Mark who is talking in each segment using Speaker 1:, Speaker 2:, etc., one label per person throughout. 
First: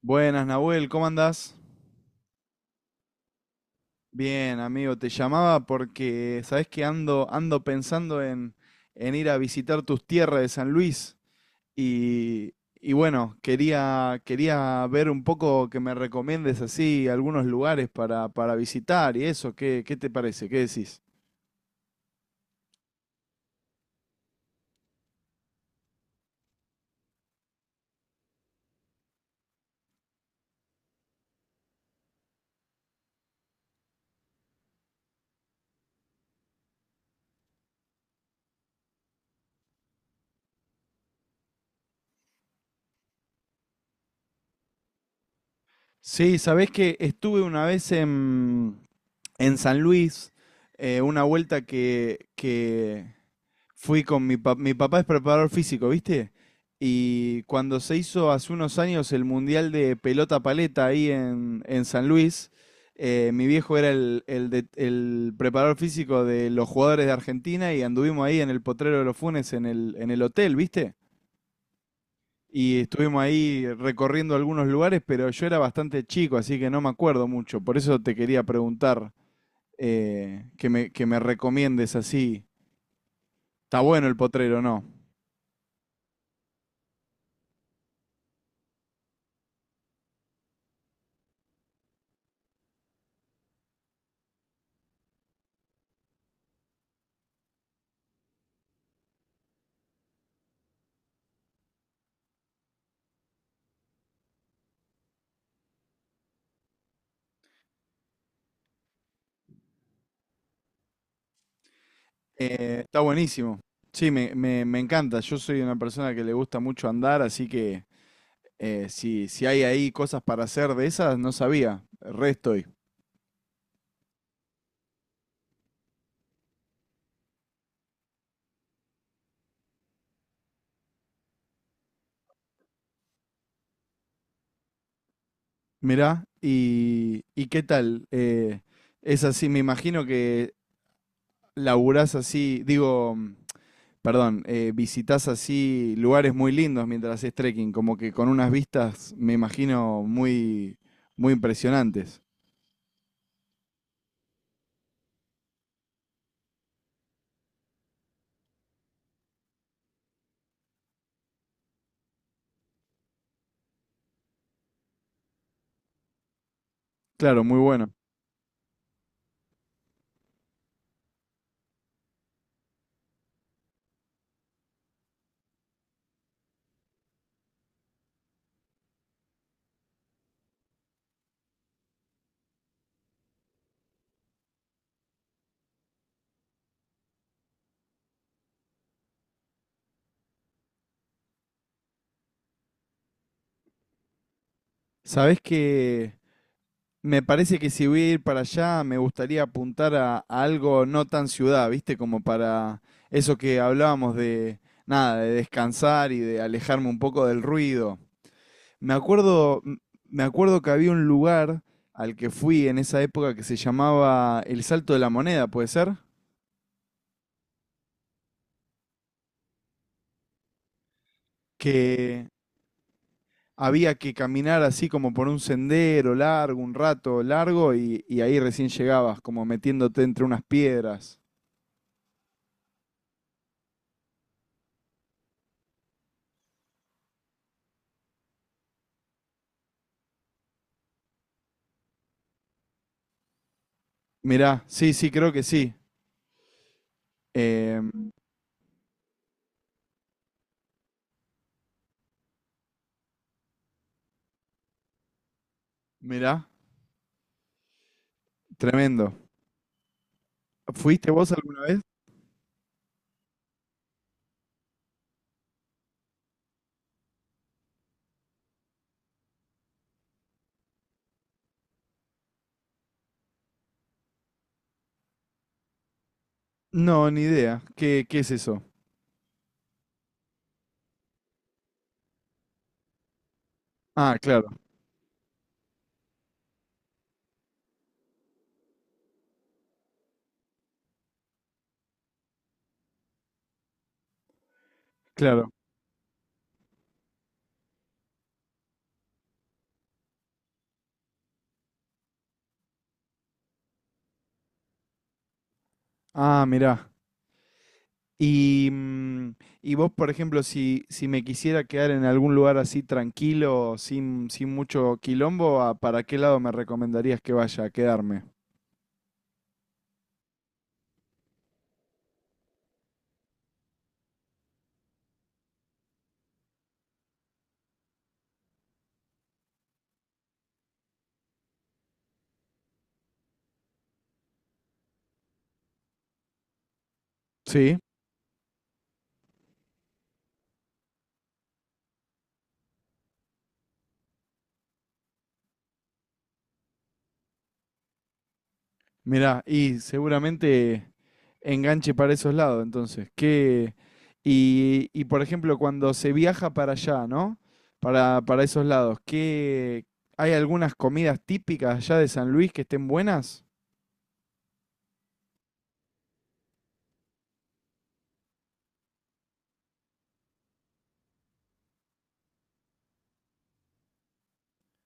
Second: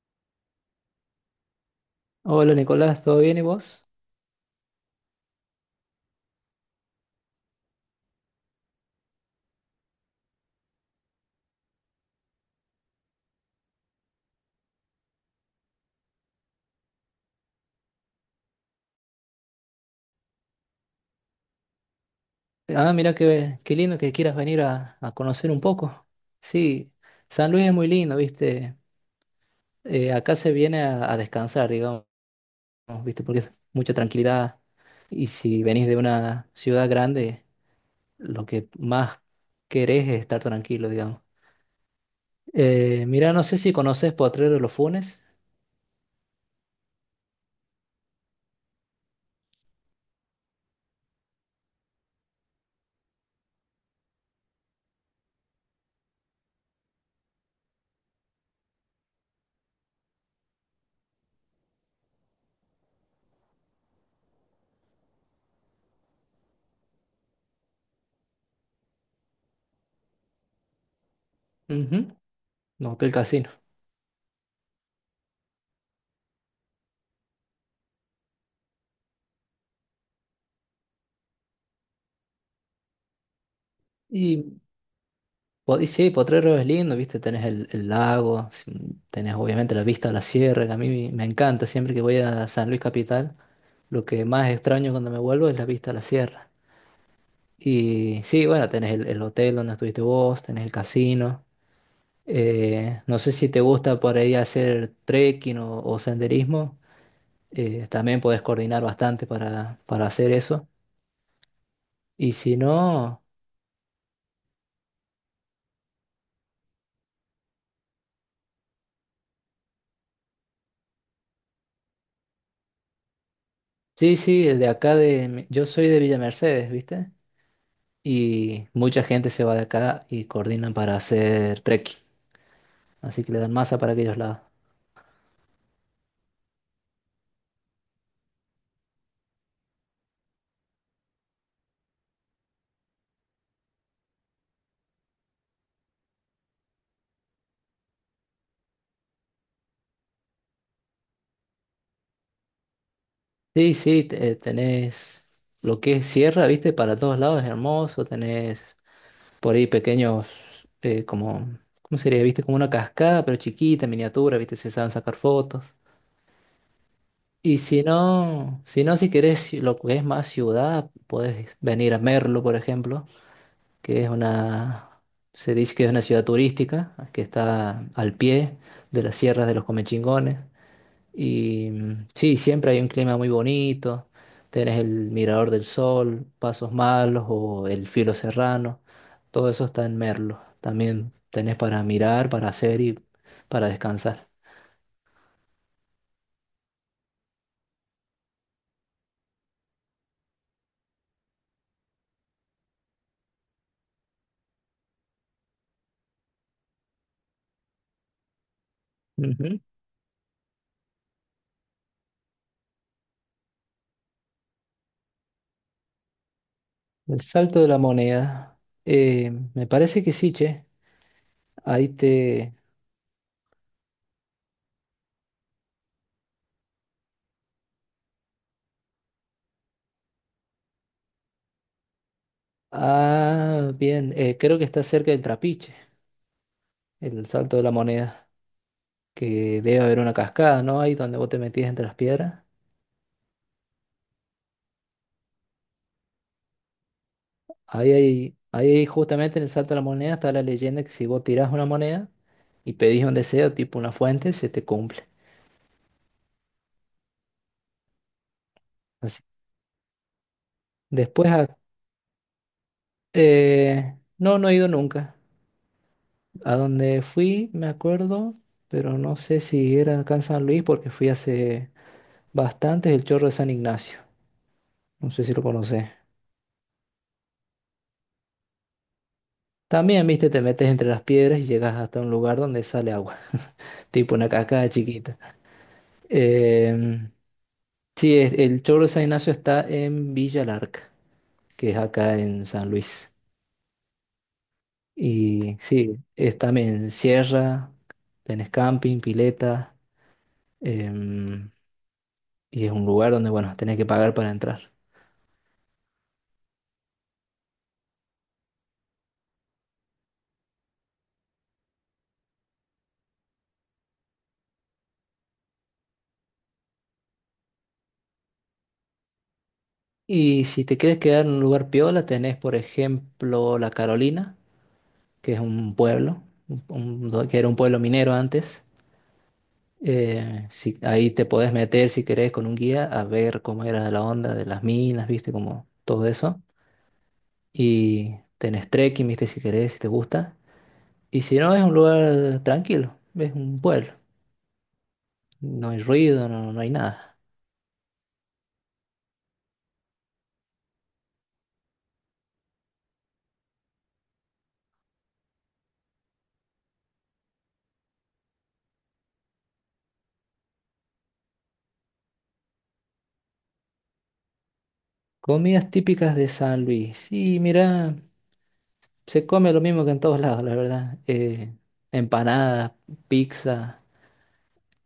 Speaker 1: Buenas, Nahuel, ¿cómo andás?
Speaker 2: Hola Nicolás, ¿todo bien y vos?
Speaker 1: Bien, amigo, te llamaba porque sabés que ando pensando en ir a visitar tus tierras de San Luis y, y bueno, quería ver un poco que me recomiendes así algunos lugares para visitar y eso, ¿ qué te parece? ¿Qué decís?
Speaker 2: Ah, mira qué lindo que quieras venir a conocer un poco. Sí, San Luis es muy lindo, ¿viste? Acá se viene a descansar, digamos, ¿viste? Porque es mucha tranquilidad. Y si venís de una ciudad grande, lo que más querés es estar tranquilo, digamos. Mira, no sé si conoces Potrero de los Funes.
Speaker 1: Sí, sabés que estuve una vez en San Luis, una vuelta fui con mi papá es preparador físico, ¿viste? Y cuando se hizo hace unos años el Mundial de Pelota Paleta ahí en San Luis, mi viejo era el preparador físico de los jugadores de Argentina y anduvimos ahí en el Potrero de los Funes en en el hotel, ¿viste?
Speaker 2: Ujú,
Speaker 1: Y
Speaker 2: no, Hotel
Speaker 1: estuvimos
Speaker 2: Casino.
Speaker 1: ahí recorriendo algunos lugares, pero yo era bastante chico, así que no me acuerdo mucho. Por eso te quería preguntar que me recomiendes así. ¿Está bueno el
Speaker 2: Y
Speaker 1: potrero o no?
Speaker 2: y sí, Potrero es lindo, viste, tenés el lago, tenés obviamente la vista a la sierra, que a mí me encanta, siempre que voy a San Luis Capital, lo que más extraño cuando me vuelvo es la vista a la sierra. Y sí, bueno, tenés el hotel donde estuviste vos, tenés el casino. No sé si te gusta por ahí hacer trekking o senderismo. También podés coordinar bastante para hacer eso. Y si
Speaker 1: Está
Speaker 2: no,
Speaker 1: buenísimo. Sí, me encanta. Yo soy una persona que le gusta mucho andar, así que si hay ahí cosas para hacer de esas, no sabía. Re estoy.
Speaker 2: sí, sí, de acá de, mi- yo soy de Villa Mercedes, viste. Y mucha gente se va de acá y coordinan para hacer trekking. Así que le dan masa para aquellos lados.
Speaker 1: Mirá, y ¿qué tal? Es así, me imagino que laburás así, digo, perdón, visitás así lugares muy lindos mientras haces trekking, como que con unas vistas, me imagino, muy impresionantes.
Speaker 2: Sí, sí, tenés lo que es sierra, viste, para todos lados es hermoso. Tenés por ahí pequeños, como, ¿cómo sería? Viste, como una cascada, pero chiquita, miniatura, viste, se saben sacar fotos.
Speaker 1: Claro, muy
Speaker 2: Y si
Speaker 1: bueno.
Speaker 2: no, si no, si querés lo que es más ciudad, podés venir a Merlo, por ejemplo, que es una, se dice que es una ciudad turística, que está al pie de las sierras de los Comechingones. Sí, siempre hay un clima muy bonito, tenés el Mirador del Sol, Pasos Malos o el Filo Serrano, todo eso está en Merlo. También tenés para mirar, para hacer y para descansar.
Speaker 1: ¿Sabés que me parece que si voy a ir para allá, me gustaría apuntar a algo no tan ciudad, ¿viste? Como para eso que hablábamos de, nada, de descansar y de alejarme un poco del ruido. Me
Speaker 2: Ujú.
Speaker 1: acuerdo, m- Me acuerdo que había un lugar al que fui en esa época que se llamaba El Salto de la Moneda, ¿puede ser?
Speaker 2: El Salto de la Moneda. Me parece que sí, che. Ahí
Speaker 1: Que
Speaker 2: te...
Speaker 1: había que caminar así como por un sendero largo, un rato largo, y ahí recién llegabas, como metiéndote entre unas piedras.
Speaker 2: Ah, bien, creo que está cerca del Trapiche. El salto de la moneda, que debe haber una cascada, ¿no? Ahí donde vos te metías entre las piedras.
Speaker 1: Mirá, sí, sí, creo que sí. Eh,
Speaker 2: Ahí, justamente en el salto de la moneda está la leyenda que si vos tirás una moneda y pedís un deseo, tipo una fuente, se te cumple.
Speaker 1: Mirá, tremendo.
Speaker 2: Así.
Speaker 1: ¿Fuiste
Speaker 2: Después,
Speaker 1: vos alguna vez?
Speaker 2: no, no he ido nunca. A donde fui, me acuerdo, pero no sé si era acá en San Luis porque fui hace bastante, el Chorro de San Ignacio. No sé si lo conocés.
Speaker 1: No, ni idea. ¿Qué, qué es eso?
Speaker 2: También, viste, te metes entre las piedras y llegas hasta un lugar donde sale agua, tipo
Speaker 1: Ah,
Speaker 2: una
Speaker 1: claro,
Speaker 2: cascada chiquita. Em, sí, el Choro San Ignacio está en Villa Larca, que es acá en San Luis.
Speaker 1: claro.
Speaker 2: Y sí, es también sierra, tenés camping, pileta, em, y es un lugar donde, bueno, tenés que pagar para entrar.
Speaker 1: Ah, mirá. Y, y vos, por ejemplo, si me quisiera quedar en algún lugar así tranquilo, sin mucho quilombo, ¿para qué lado me recomendarías que vaya a quedarme?
Speaker 2: Y si te quieres quedar en un lugar piola, tenés, por ejemplo, La Carolina, que es un pueblo, que era un pueblo minero antes. Si, ahí te podés meter si querés con un guía a ver cómo era la onda de las minas, viste, como todo eso.
Speaker 1: Sí,
Speaker 2: Y tenés trekking, viste, si querés, si te gusta. Y si no, es un lugar tranquilo, es un pueblo. No hay ruido, no, no hay nada.
Speaker 1: mirá, y seguramente... Enganche para esos lados, entonces. Qué y, por ejemplo, cuando se viaja para allá, ¿no? Para esos lados, ¿hay algunas comidas típicas allá de San Luis que estén buenas?
Speaker 2: Comidas típicas de San Luis. Y mira, se come lo mismo que en todos lados, la verdad. Empanadas, pizza.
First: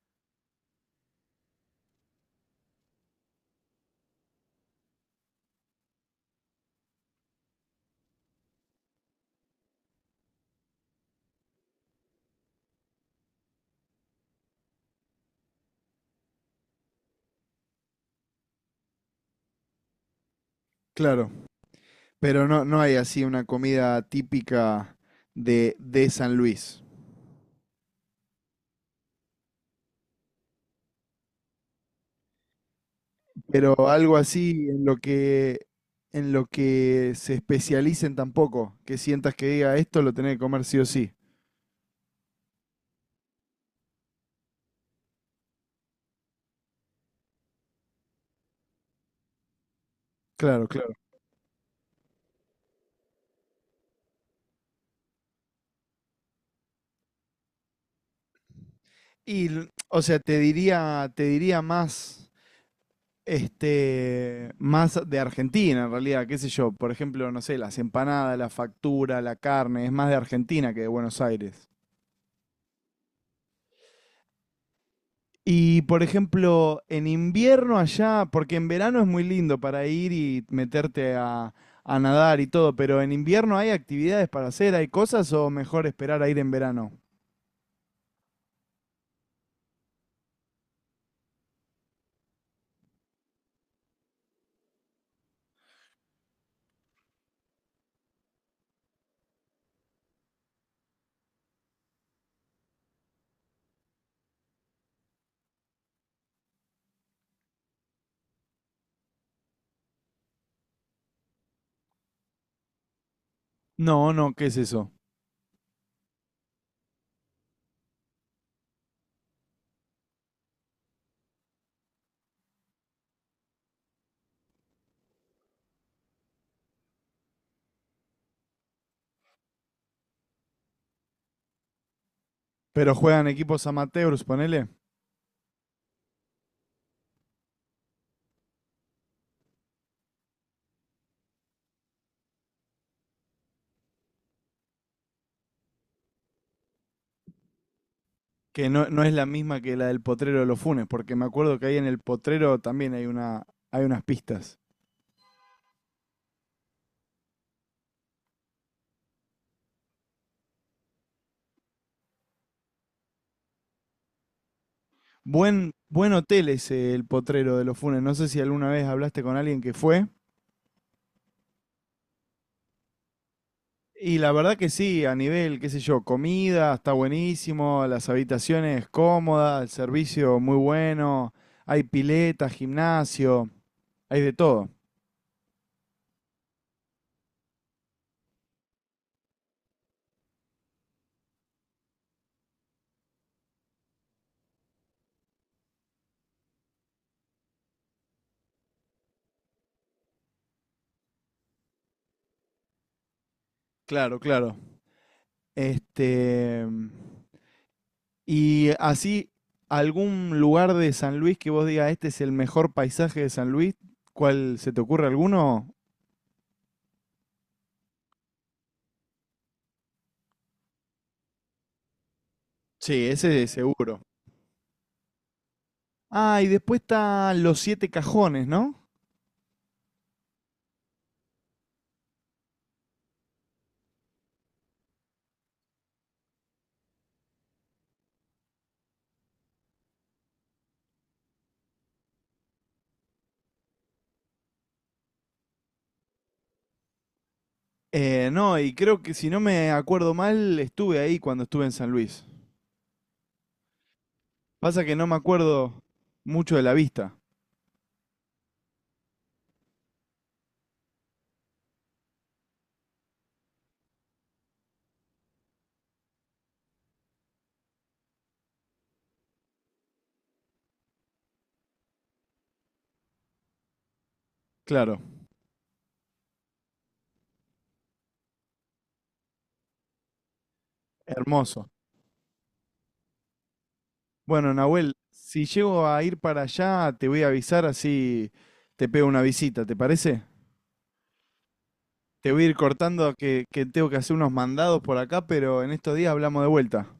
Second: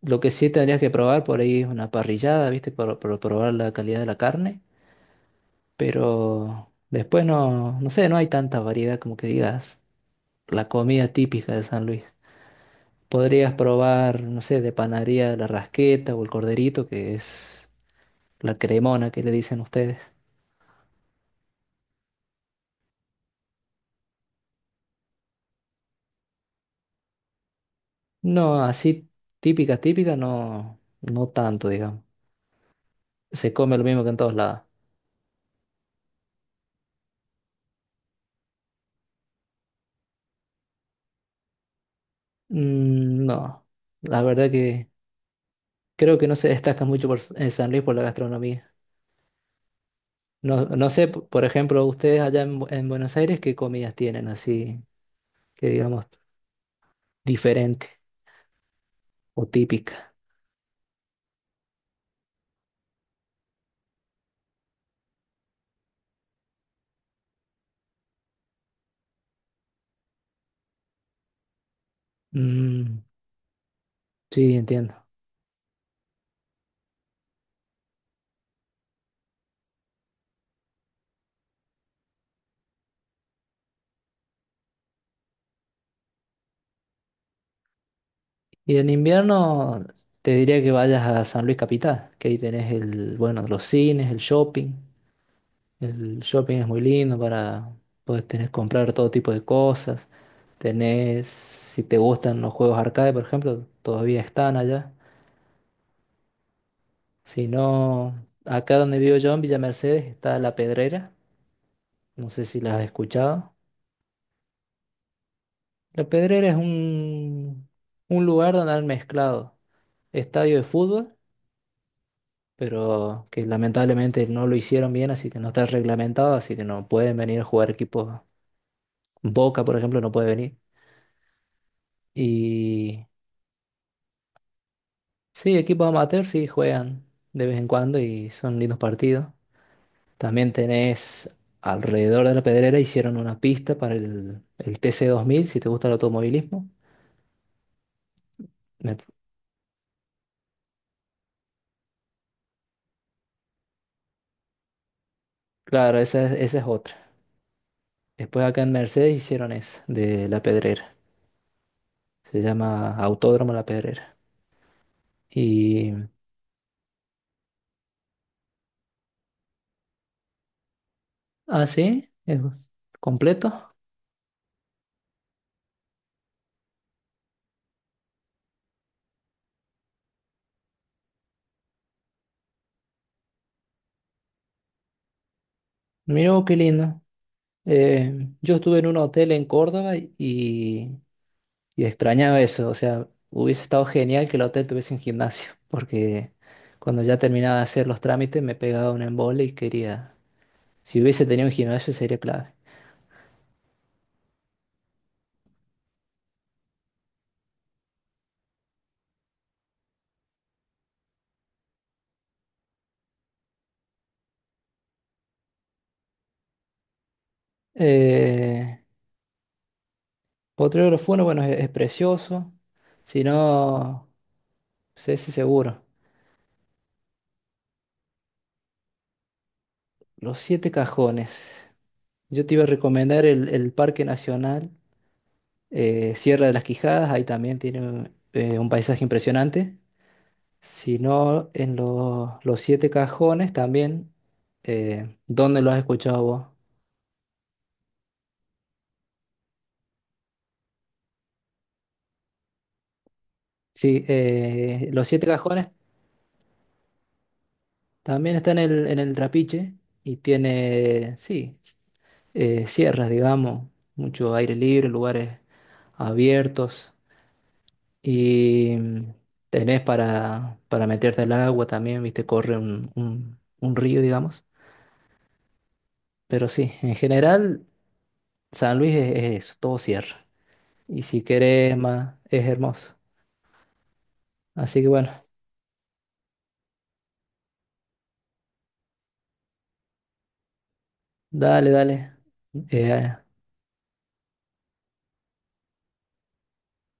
Speaker 2: Lo que sí tendrías que probar por ahí es una parrillada, viste, para probar la calidad de la carne. Pero después no, no sé, no hay tanta variedad como que digas la comida típica de San Luis. Podrías probar, no sé, de panadería la rasqueta o el corderito, que es la cremona que le dicen ustedes.
Speaker 1: Claro, pero no, no hay así una comida típica de San Luis.
Speaker 2: No, así típica, típica, no, no tanto, digamos. Se come lo
Speaker 1: Pero
Speaker 2: mismo que
Speaker 1: algo
Speaker 2: en todos lados.
Speaker 1: así en lo que se especialicen tampoco, que sientas que diga esto lo tenés que comer sí o sí.
Speaker 2: Mm, no, la verdad que creo que no se destaca mucho en San Luis por la gastronomía. No,
Speaker 1: Claro,
Speaker 2: no
Speaker 1: claro.
Speaker 2: sé, por ejemplo, ustedes allá en Buenos Aires, ¿qué comidas tienen así? Que digamos, diferente
Speaker 1: Y,
Speaker 2: o
Speaker 1: l- o
Speaker 2: típica.
Speaker 1: sea, te diría más este, más de Argentina en realidad, qué sé yo, por ejemplo, no sé, las empanadas, la factura, la carne, es más de Argentina que de Buenos Aires.
Speaker 2: Mm, sí, entiendo.
Speaker 1: Y por ejemplo, en invierno allá, porque en verano es muy lindo para ir y meterte a nadar y todo, pero en invierno hay actividades para hacer, hay cosas o mejor esperar a ir en verano.
Speaker 2: Y en invierno te diría que vayas a San Luis Capital, que ahí tenés bueno, los cines, el shopping. El shopping es muy lindo para poder tener, comprar todo tipo de cosas. Tenés, si te gustan los juegos arcade, por ejemplo, todavía están allá. Si no, acá donde vivo yo, en Villa Mercedes, está La Pedrera. No sé si las has escuchado.
Speaker 1: No, no, ¿qué es eso?
Speaker 2: La Pedrera es un lugar donde han mezclado estadio de fútbol, pero que lamentablemente no lo hicieron bien, así que no está reglamentado, así que no pueden venir a jugar equipos. Boca, por ejemplo, no puede venir.
Speaker 1: Pero
Speaker 2: Y
Speaker 1: juegan equipos amateurs, ponele.
Speaker 2: sí, equipos amateur sí juegan de vez en cuando y son lindos partidos. También tenés alrededor de la Pedrera hicieron una pista para el TC 2000, si te gusta el automovilismo.
Speaker 1: Que no,
Speaker 2: Me-
Speaker 1: no es la misma que la del potrero de los Funes, porque me acuerdo que ahí en el potrero también hay una, hay unas pistas.
Speaker 2: claro, esa es otra. Después acá en Mercedes hicieron esa de la Pedrera. Se llama Autódromo La Pedrera.
Speaker 1: Buen,
Speaker 2: Y
Speaker 1: buen hotel es el potrero de los Funes. No sé si alguna vez hablaste con alguien que fue.
Speaker 2: Ah, sí, es completo.
Speaker 1: Y la verdad que sí, a nivel, qué sé yo, comida, está buenísimo, las habitaciones cómodas, el servicio muy bueno, hay pileta, gimnasio, hay de todo.
Speaker 2: Mira, qué lindo. Yo estuve en un hotel en Córdoba y extrañaba eso. O sea, hubiese estado genial que el hotel tuviese un gimnasio, porque cuando ya terminaba de hacer los trámites me pegaba un embole y quería... Si hubiese tenido un gimnasio sería clave.
Speaker 1: Claro, claro. Este, y así, algún lugar de San Luis que vos digas, este es el mejor paisaje de San Luis, ¿cuál se te ocurre alguno?
Speaker 2: Eh, Potrero Funes, bueno, es precioso.
Speaker 1: Sí,
Speaker 2: Si
Speaker 1: ese es seguro.
Speaker 2: no, sé si seguro.
Speaker 1: Ah, y después están los siete cajones, ¿no?
Speaker 2: Los Siete Cajones. Yo te iba a recomendar el Parque Nacional. Sierra de las Quijadas, ahí también tiene un paisaje impresionante. Si no, en los siete cajones también. ¿Dónde lo has escuchado vos?
Speaker 1: No, y creo que si no me acuerdo mal, estuve ahí cuando estuve en San Luis.
Speaker 2: Sí,
Speaker 1: Pasa que no
Speaker 2: los
Speaker 1: me
Speaker 2: siete cajones
Speaker 1: acuerdo mucho de la vista.
Speaker 2: también están en el Trapiche y tiene, sí, sierras, digamos, mucho aire libre, lugares abiertos y tenés para meterte al agua también, viste, corre un río, digamos.
Speaker 1: Claro,
Speaker 2: Pero sí, en general San Luis es eso, todo cierra. Y si
Speaker 1: hermoso.
Speaker 2: querés más, es hermoso.
Speaker 1: Bueno,
Speaker 2: Así que
Speaker 1: Nahuel,
Speaker 2: bueno,
Speaker 1: si llego a ir para allá, te voy a avisar así te pego una visita, ¿te parece?
Speaker 2: dale, dale.
Speaker 1: Te voy a ir cortando
Speaker 2: eh,
Speaker 1: que tengo que hacer unos mandados por acá, pero en estos días hablamos de vuelta.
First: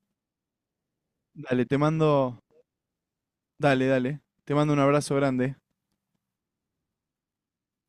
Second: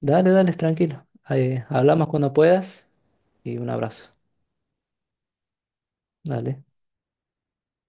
Speaker 2: Dale, dale, tranquilo.
Speaker 1: Dale, te
Speaker 2: Hablamos cuando
Speaker 1: mando,
Speaker 2: puedas y un
Speaker 1: dale,
Speaker 2: abrazo.
Speaker 1: dale. Te mando un abrazo grande.
Speaker 2: Dale.